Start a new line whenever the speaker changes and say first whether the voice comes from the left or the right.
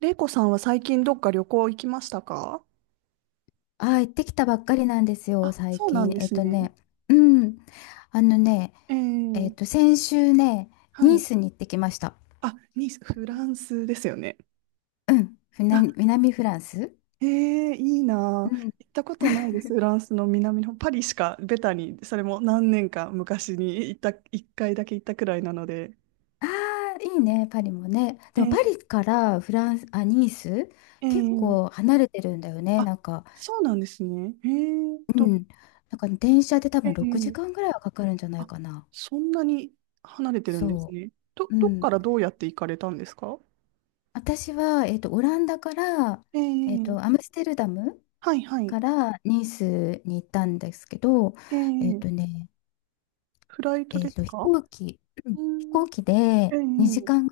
right: 玲子さんは最近どっか旅行行きましたか？
left: あ、行ってきたばっかりなんですよ、
right: あ、
left: 最
right: そうなん
left: 近。
right: ですね。
left: うん。あのね、
right: え
left: えっと、
right: え、
left: 先週ね、
right: は
left: ニー
right: い。
left: スに行ってきました。
right: あ、ニース、フランスですよね。
left: うん。
right: あ、
left: 南フランス。
right: ええ、いいなあ。
left: うん。
right: 行ったことないで す。フランスの南の方パリしか、ベタに、それも何年か昔に行った、一回だけ行ったくらいなので。
left: ああ、いいね、パリもね。で
right: え
left: もパ
right: え、
left: リからフランス、あ、ニース、結
right: え
left: 構
right: え、
left: 離れてるんだよね、
right: あ、
left: なんか。
right: そうなんですね。ええと、
left: うん。なんか電車で多
right: え
left: 分6時
right: え、
left: 間ぐらいはかかるんじゃない
right: あ、
left: かな。
right: そんなに離れてるんです
left: そ
right: ね。
left: う。う
right: どっ
left: ん。
right: からどうやって行かれたんですか？
left: 私は、オランダから、
right: え
left: ア
right: え、
left: ムステルダム
right: はいはい。
left: からニースに行ったんですけど、
right: え
left: えっ
right: え、
left: とね、
right: フライト
left: え
right: で
left: っ
right: す
left: と、飛
right: か？
left: 行機、うん
right: う
left: 飛
right: ん。
left: 行機
right: え
left: で
right: え、
left: 2時間、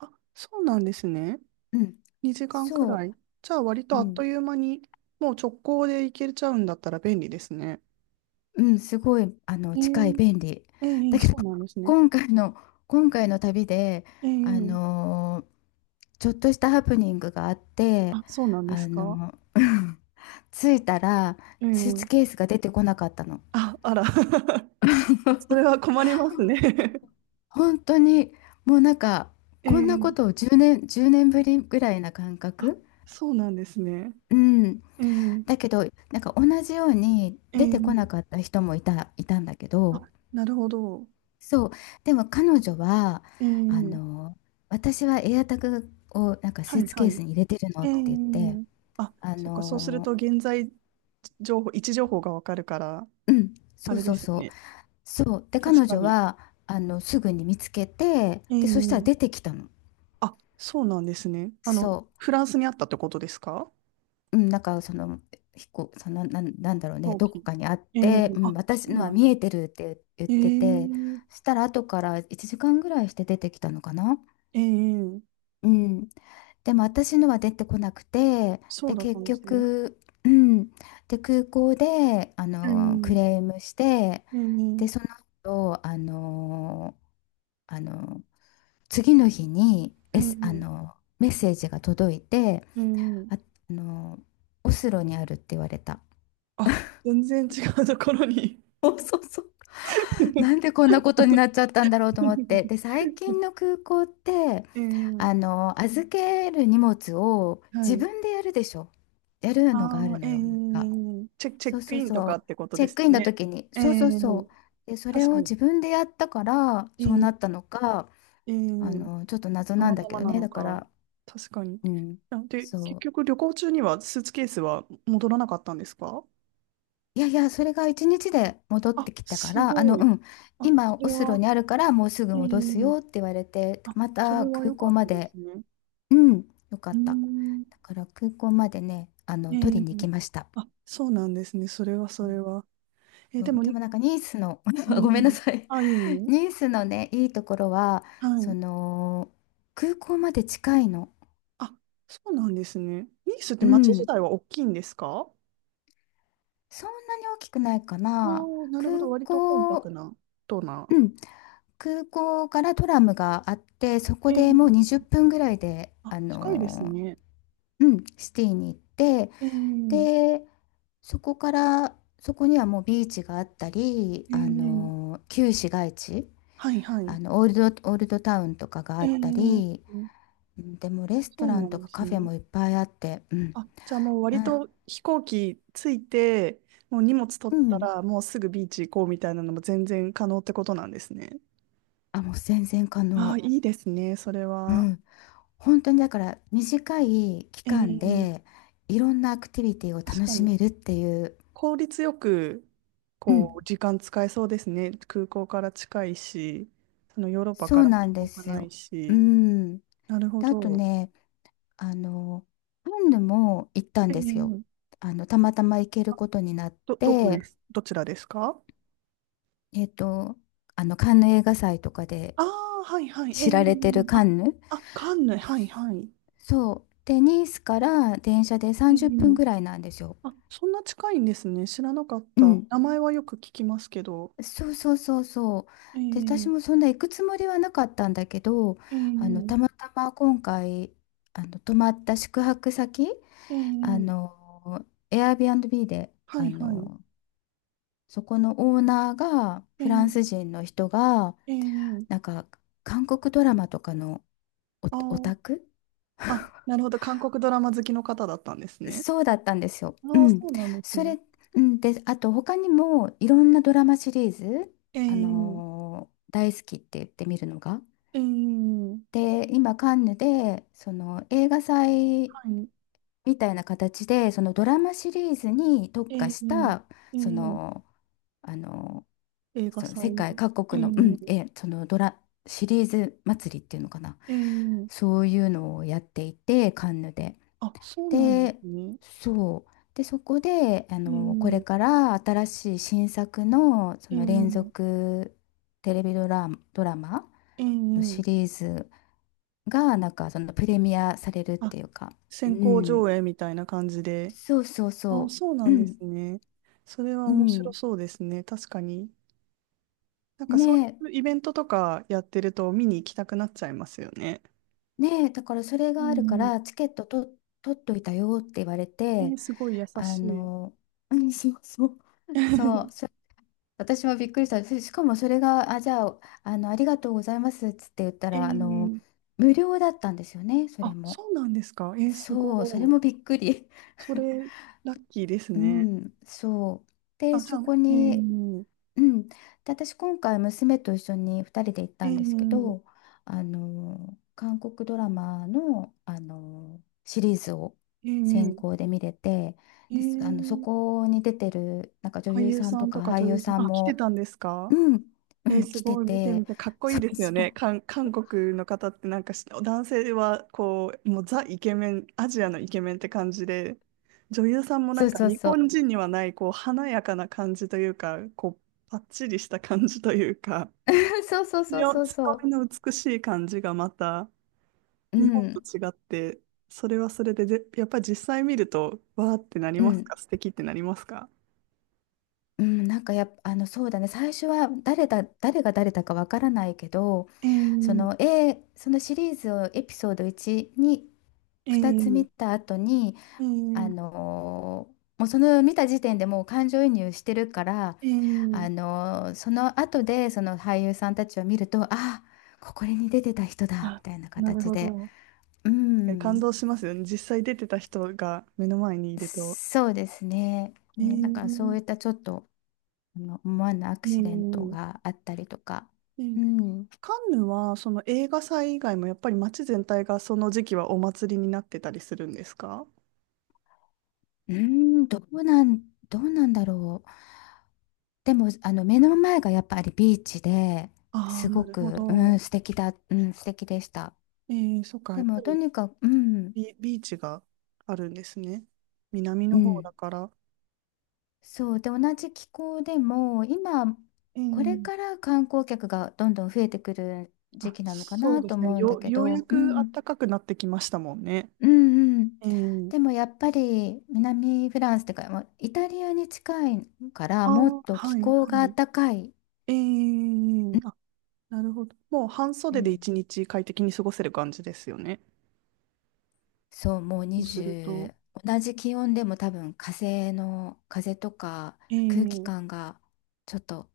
right: あ、そうなんですね。
left: うん、
right: 2時間くら
left: そ
right: い。じゃあ割
left: う、
right: と
left: う
right: あっと
left: ん、
right: いう間に、もう直行で行けちゃうんだったら便利ですね。
left: うん、すごい、
right: え
left: 近い、
right: え、
left: 便利。
right: ええ、
left: だけど、
right: そうなんですね。
left: 今回の、今回の旅で、
right: え
left: あ
right: え、
left: のーちょっとしたハプニングがあって、
right: あ、そうなんで
left: あ
right: すか？
left: の、着いたら、
right: え
left: スーツ
right: え、
left: ケースが出てこなかったの。
right: あ、あら。それは困りますね。
left: 本当にもうなんか
right: え
left: こんなこ
right: え、
left: とを10年、1年ぶりぐらいな感
right: あ、
left: 覚、
right: そうなんですね。
left: うん、
right: ええ、
left: だけどなんか同じように
right: え
left: 出てこな
right: え、
left: かった人もいたんだけ
right: あ、
left: ど、
right: なるほど。
left: そう。でも彼女は
right: え
left: あ
right: え、
left: の私はエアタグをなんかス
right: は
left: ー
right: い、
left: ツ
right: は
left: ケース
right: い。
left: に入れてるの
right: え
left: って言って、
right: え、あ、
left: あ
right: そっか、そうする
left: の
right: と現在情報、位置情報がわかるから、
left: うん、
right: あ
left: そう
right: れ
left: そ
right: で
left: う
right: すよ
left: そう
right: ね。
left: そうで、
right: 確
left: 彼
right: か
left: 女
right: に。
left: はすぐに見つけて、でそしたら
right: え
left: 出
right: え、
left: てきたの。
right: あ、そうなんですね。
left: そう。
right: フランスにあったってことですか？
left: うん、なんかそのなんだろうね、
right: 後
left: どこ
right: 期。
left: かにあっ
right: ええ、
left: て、う
right: あ、
left: ん、私
right: そう
left: のは
right: なんで
left: 見え
right: す。
left: てるって言っ
right: え
left: てて、
right: え、
left: そしたら後から1時間ぐらいして出てきたのかな、
right: ええ、
left: うん、でも私のは出てこなくて、
right: そう
left: で
right: だった
left: 結
right: んですね。
left: 局、うん、で空港で
right: え
left: ク
right: え、
left: レームして、で
right: え
left: そ
right: え、
left: の後あの次の日に、
right: ええ、
left: メッセージが届いて、
right: え
left: あ、
right: え、
left: あのオスロにあるって言われた。
right: あ、全然違うところに。
left: そうそうそう。なんで こんなことになっちゃったんだろうと思って。で、最近の空港って、
right: ええ、
left: 預ける荷物を
right: は
left: 自
right: い。
left: 分でやるでしょ。やるのがある
right: ああ、え
left: のよ。なん
right: え、
left: か、
right: チェ
left: そう
right: ック
left: そう
right: インと
left: そ
right: か
left: う。
right: ってこと
left: チェ
right: で
left: ッ
right: す
left: クイン
right: よ
left: の
right: ね。
left: 時に。
right: え
left: そう
right: え、
left: そうそう。で、それ
right: 確か
left: を
right: に。
left: 自分でやったから、そうな
right: え
left: った
right: え、
left: のか、
right: ええ、
left: ちょっと謎
right: た
left: なん
right: ま
left: だ
right: た
left: け
right: ま
left: ど
right: な
left: ね。
right: の
left: だか
right: か。
left: ら、
right: 確かに。
left: うん。
right: あ、で、結
left: そう。
right: 局旅行中にはスーツケースは戻らなかったんですか？
left: いやいや、それが一日で戻っ
right: あ、
left: てきたか
right: す
left: ら、
right: ご
left: う
right: い。
left: ん、
right: あ、
left: 今、
right: そ
left: オ
right: れ
left: スロ
right: は、
left: にあるから、もうすぐ
right: ええ、
left: 戻すよって言われて、
right: あ、
left: ま
right: それ
left: た
right: は
left: 空
right: 良か
left: 港
right: っ
left: ま
right: たで
left: で、
right: すね。
left: うん、よか
right: う
left: っ
right: ー
left: た。
right: ん、
left: だから空港までね、
right: え
left: 取り
right: え、
left: に行きました。
right: あ、そうなんですね。それはそれは。え
left: う
right: で
left: ん。
right: も、え
left: で
right: え、
left: もなんかニースの、ごめんなさい。
right: あ、いいの、
left: ニースのね、いいところは、
right: は
left: そ
right: い。
left: の、空港まで近いの。
right: あ、そうなんですね。ニースっ
left: う
right: て町自
left: ん、
right: 体は大きいんですか？
left: そんなに大きくないか
right: ああ
left: な。
right: ー、なるほ
left: 空
right: ど。割とコン
left: 港、
right: パクな、とな。
left: うん空港からトラムがあって、そこ
right: え
left: でもう20
right: え、
left: 分ぐらいで、
right: あ、近いですね。
left: シティに行って、
right: ええ、
left: で、そこから、そこにはもうビーチがあったり、
right: ええ、
left: 旧市街地、
right: はいはい。
left: オールドタウンとかがあった
right: え
left: り、
right: え、
left: うん。でもレスト
right: そう
left: ラ
right: な
left: ン
right: ん
left: と
right: で
left: か
right: す
left: カフェ
right: ね。
left: もいっぱいあって、うん、
right: あ、じゃあもう割
left: な、
right: と飛行機着いて、もう荷物取
left: う
right: った
left: ん、
right: ら、もうすぐビーチ行こうみたいなのも全然可能ってことなんですね。
left: あ、もう全然可
right: ああ、
left: 能。
right: いいですね、それ
left: う
right: は。
left: ん、本当にだから短い期間
right: ええ、
left: で、いろんなアクティビティを
right: 確
left: 楽
right: か
left: し
right: に。
left: めるっていう、
right: 効率よく、
left: う
right: こ
left: ん、
right: う、時間使えそうですね。空港から近いし、そのヨーロッパ
left: そ
right: か
left: う
right: ら
left: なんで
right: 遠く
left: す
right: ない
left: よ。う
right: し。
left: ん。
right: なるほ
left: で、あと
right: ど。
left: ね、あの、カンヌも行ったんですよ。
right: ええ、
left: たまたま行ける
right: あ、
left: ことになっ
right: どこで
left: て、
right: す、どちらですか？
left: えっと、カンヌ映画祭とかで
right: ああー、はいはい。ええ、
left: 知られてる
right: あ、
left: カンヌ。
right: あ、カンヌ、はいはい。
left: そう。で、ニースから電車で
right: ええ、
left: 30分ぐらいなんですよ。
right: あ、そんな近いんですね。知らなかっ
left: う
right: た。
left: ん。
right: 名前はよく聞きますけど。
left: そうそうそうそう。
right: え
left: で、私も
right: え、
left: そんな行くつもりはなかったんだけど、
right: え
left: たま
right: え、
left: たま今回、泊まった宿泊先、
right: ええ、
left: Airbnb で、
right: はいはい。
left: そこのオーナーが、
right: え
left: フランス
right: え、
left: 人の人が、
right: え
left: なん
right: え、
left: か、韓国ドラマとかのオ、
right: あ、
left: オタ
right: あ
left: ク
right: あ、なるほど。韓国ドラマ好きの方だったんですね。
left: そうだったんですよ。う
right: ああ、
left: ん。
right: そうなんです
left: そ
right: ね。
left: れ、うん、で、あと、他にも、いろんなドラマシリーズ、
right: ええ、
left: 大好きって言ってみるのが。
right: ええ、
left: で、今、カンヌで、映画祭
right: はい。
left: みたいな形で、そのドラマシリーズに特化
right: え
left: し
right: え、
left: た、
right: え
left: そ
right: え、
left: の、あの
right: 映画
left: その
right: 祭。
left: 世界各
right: え
left: 国の、う
right: え、
left: ん、そのドラ、シリーズ祭りっていうのかな。
right: ええ、
left: そういうのをやっていて、カンヌで。
right: あ、そうなんで
left: で、
right: すね。
left: そう。で、そこで、これ
right: ええ、
left: から新しい新作の、そ
right: え
left: の連
right: え、
left: 続テレビドラマ
right: え
left: のシ
right: え、
left: リーズが、なんか、そのプレミアされるっ
right: あ、
left: ていうか、う
right: 先行
left: ん。
right: 上映みたいな感じで。
left: そうそう
right: あ、
left: そ
right: そう
left: う。
right: な
left: う
right: んで
left: ん。
right: すね。それは
left: う
right: 面白
left: ん。
right: そうですね。確かに。なんか
left: ね
right: そういうイベントとかやってると見に行きたくなっちゃいますよね。
left: ねえ、だからそれ
right: う
left: があるか
right: ん。
left: ら、チケットと取っといたよって言われ
right: え
left: て、
right: ー、すごい優
left: あ
right: しい。
left: の、うん、そうそう。そう 私もびっくりした。しかもそれが、あ、じゃあ、ありがとうございますっつって言った
right: え
left: ら、
right: え、
left: 無料だったんですよね、それ
right: あ、
left: も。
right: そうなんですか。えー、す
left: そう、それ
right: ご
left: も
right: い。
left: びっくり。
right: それ、ラッキーです
left: う
right: ね。
left: ん、そう。で、
right: あ、じゃ
left: そ
right: あ、
left: こ
right: え
left: に、
right: え、
left: うん、で私今回娘と一緒に2人で行っ
right: ええ、
left: たんですけ
right: え
left: ど、韓国ドラマの、シリーズを先
right: え、
left: 行で見れて、です、そ
right: ええ、
left: こに出てるなんか女
right: 俳
left: 優
right: 優
left: さん
right: さ
left: と
right: ん
left: か
right: とか
left: 俳
right: 女
left: 優
right: 優さ
left: さ
right: ん、
left: ん
right: あ、来て
left: も、
right: たんですか？
left: うん、う
right: えー、
left: ん、
right: す
left: 来て
right: ごい。見てみ
left: て、
right: て、かっこい
left: そ
right: いで
left: う
right: すよ
left: そ
right: ね。
left: う
right: 韓国の方ってなんか男性はこう、もうザイケメン、アジアのイケメンって感じで、女優さんも
left: そ
right: な
left: う
right: んか
left: そう
right: 日
left: そう。
right: 本人にはない、こう、華やかな感じというか、こう、パッチリした感じというか、
left: そうそうそうそ
right: 強
left: うそ
right: み
left: う。
right: の美しい感じがまた
left: う
right: 日本と
left: ん、
right: 違って、それはそれで、やっぱり実際見ると、わーってなり
left: う
right: ます
left: ん
right: か？素敵ってなりますか？
left: うん、なんかやっぱ、そうだね、最初は誰が誰だかわからないけど、
right: えー、
left: そのシリーズをエピソード1に
right: え
left: 2つ
right: ー、
left: 見た後に、
right: えー、
left: もうその見た時点でもう感情移入してるから、
right: えー、
left: その後でその俳優さんたちを見ると、あ、ここに出てた人だ、み
right: あ、
left: たいな
right: なる
left: 形
right: ほ
left: で。
right: ど。
left: う
right: 確かに感
left: ん、
right: 動しますよね。実際出てた人が目の前にいると。
left: そうですね。
right: え
left: ね、なんかそう
right: ー、
left: いったちょっと、思わぬア
right: え
left: クシデント
right: ー、
left: があったりとか。
right: えー、
left: うん。う
right: カンヌはその映画祭以外もやっぱり街全体がその時期はお祭りになってたりするんですか？
left: ーん、どうなんだろう。でも、目の前がやっぱりビーチで、
right: あ
left: す
right: あー、な
left: ご
right: るほ
left: く、うん、
right: ど。
left: 素敵でした。
right: えー、そっか、
left: で
right: やっぱ
left: も、と
right: り
left: にかく、うん、
right: ビーチがあるんですね。南
left: う
right: の方だ
left: ん、
right: から。
left: そう。で、同じ気候でも、今、これか
right: ええ、
left: ら観光客がどんどん増えてくる時
right: あ、
left: 期なのか
right: そう
left: な
right: で
left: と
right: すね。
left: 思うんだけ
right: ようや
left: ど、う
right: く暖
left: ん、
right: かくなってきましたもんね。
left: うんうん。
right: ええ、
left: でもやっぱり南フランスっていうか、もうイタリアに近いから
right: あ
left: もっ
right: ー、
left: と気
right: はい、
left: 候
right: は
left: が
right: い。
left: 暖かい。
right: え
left: う
right: え、
left: ん。
right: あ、なるほど。もう半袖で一日快適に過ごせる感じですよね。
left: そう、もう
right: そうすると。
left: 20、同じ気温でも多分風とか
right: え
left: 空気感
right: え、
left: がちょっと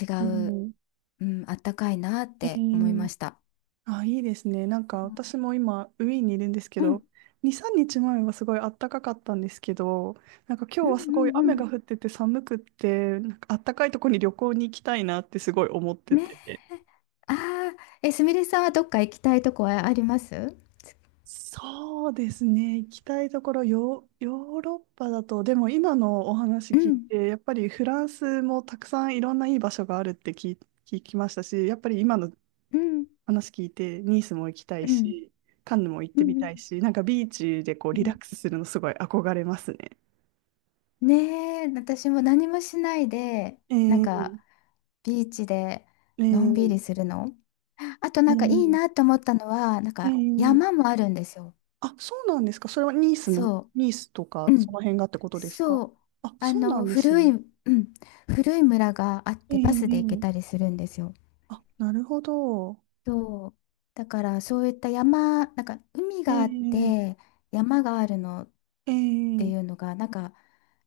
left: 違
right: う
left: う、
right: ん、
left: うん、暖かいなっ
right: え
left: て思いま
right: え、
left: した。
right: あ、いいですね。なんか私も今、ウィーンにいるんですけ
left: うん。
right: ど、2、3日前はすごい暖かかったんですけど、なんか今
left: う
right: 日
left: ん
right: はすごい
left: うんう
right: 雨
left: ん。
right: が降ってて寒くって、なんか暖かいとこに旅行に行きたいなってすごい思って
left: ねえ。
right: て。
left: ああ、すみれさんはどっか行きたいとこはあります？
right: そうですね。行きたいところ、ヨーロッパだと、でも今のお話
left: う
right: 聞い
left: ん。
right: て、やっぱりフランスもたくさんいろんないい場所があるって聞きましたし、やっぱり今の
left: うん。
right: 話聞いて、ニースも行きた
left: う
right: い
left: ん。
right: し、カンヌも行っ
left: うん。
right: てみ
left: う
right: た
left: ん
right: いし、なんかビーチでこうリ
left: う
right: ラ
left: ん。
right: ックスするのすごい憧れますね。
left: ねえ、私も何もしないで、
right: え
left: なん
right: ー、
left: か、ビーチで
right: え
left: のんび
right: ー、
left: りするの。あと
right: え
left: なんかいい
right: ー、
left: なと思ったのは、なん
right: え
left: か
right: ー、
left: 山もあるんですよ。
right: あ、そうなんですか。それはニースの、
left: そ
right: ニースとか
left: う。う
right: そ
left: ん。
right: の辺がってことですか？
left: そう。
right: あ、そうなんです
left: 古
right: ね。
left: い、うん。古い村があっ
right: え
left: てバスで行け
right: ー、
left: たりするんですよ。
right: あ、なるほど。
left: そう。だからそういった山、なんか海
right: え
left: があっ
right: ー、
left: て山があるのっ
right: え
left: て
right: ー、
left: いうのが、なんか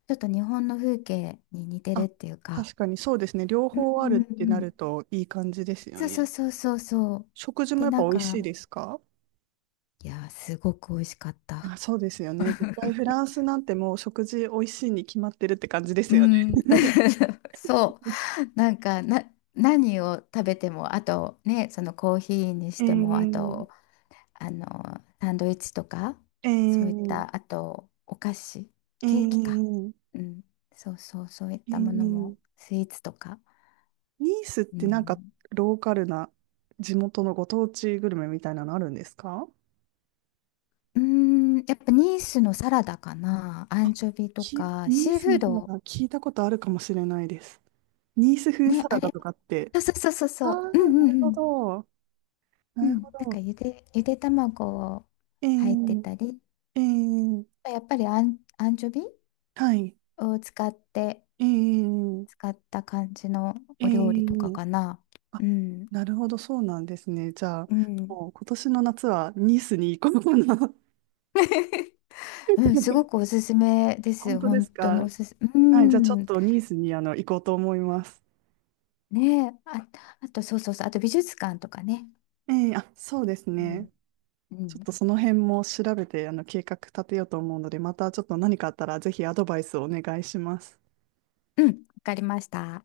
left: ちょっと日本の風景に似てる
right: あ、
left: っていうか、
right: 確かにそうですね。両
left: うん
right: 方
left: う
right: ある
left: ん
right: っ
left: う
right: てなる
left: ん。
right: といい感じですよ
left: そうそう
right: ね。
left: そうそうそう。
right: 食事も
left: で、
right: やっ
left: な
right: ぱ
left: ん
right: 美味しい
left: か、
right: ですか？
left: いやー、すごく美味しかっ
right: あ、
left: た。
right: そうですよね。絶対フランスなんてもう食事美味しいに決まってるって感じで
left: う
right: すよね。
left: ん。そう。なんか、何を食べても、あとね、そのコーヒーにし
right: え
left: ても、あ
right: ー、
left: と、あの、サンドイッチとか、
right: え
left: そういっ
right: ー、
left: た、あと、お菓子、
right: え
left: ケーキか。
right: ー、
left: うん。そうそう、そういっ
right: え
left: たもの
right: ー、
left: も、スイーツとか。
right: ニースっ
left: う
right: てなんか
left: ん。
right: ローカルな地元のご当地グルメみたいなのあるんですか？
left: うーん、やっぱニースのサラダかな。アン
right: あ、
left: チョビとか、
right: ニー
left: シー
right: ス
left: フー
right: の方
left: ド。
right: が聞いたことあるかもしれないです。ニース風
left: ね、
right: サ
left: あ
right: ラダ
left: れ。
right: とかって。
left: そうそうそうそう
right: あ
left: そ
right: あ、
left: う。うんう
right: な
left: ん
right: る
left: う
right: ほ
left: ん。
right: ど。
left: う
right: なるほ
left: ん。なんか
right: ど。
left: ゆで卵を
right: え
left: 入って
right: ー、
left: たり、
right: えー、
left: やっぱりアンチョビ
right: はい。
left: を使って、
right: えー、
left: 使った感じの
right: え
left: お料理とか
right: ー、
left: かな。
right: あ、
left: うん。
right: なるほど、そうなんですね。じゃあ、
left: うん。
right: もう今年の夏はニースに行こうかな。
left: うん、すごく おすすめで
right: 本
left: す。
right: 当で
left: 本
right: す
left: 当に
right: か？
left: おすす、う
right: はい、じゃあちょっ
left: ん。
right: とニースに行こうと思います。
left: ねえ、あ、あと、そうそうそう。あと美術館とかね。
right: ええ、あ、そうです
left: うん。
right: ね。
left: う
right: ちょっ
left: ん。
right: とその辺も調べて計画立てようと思うので、またちょっと何かあったらぜひアドバイスをお願いします。
left: うん。わかりました。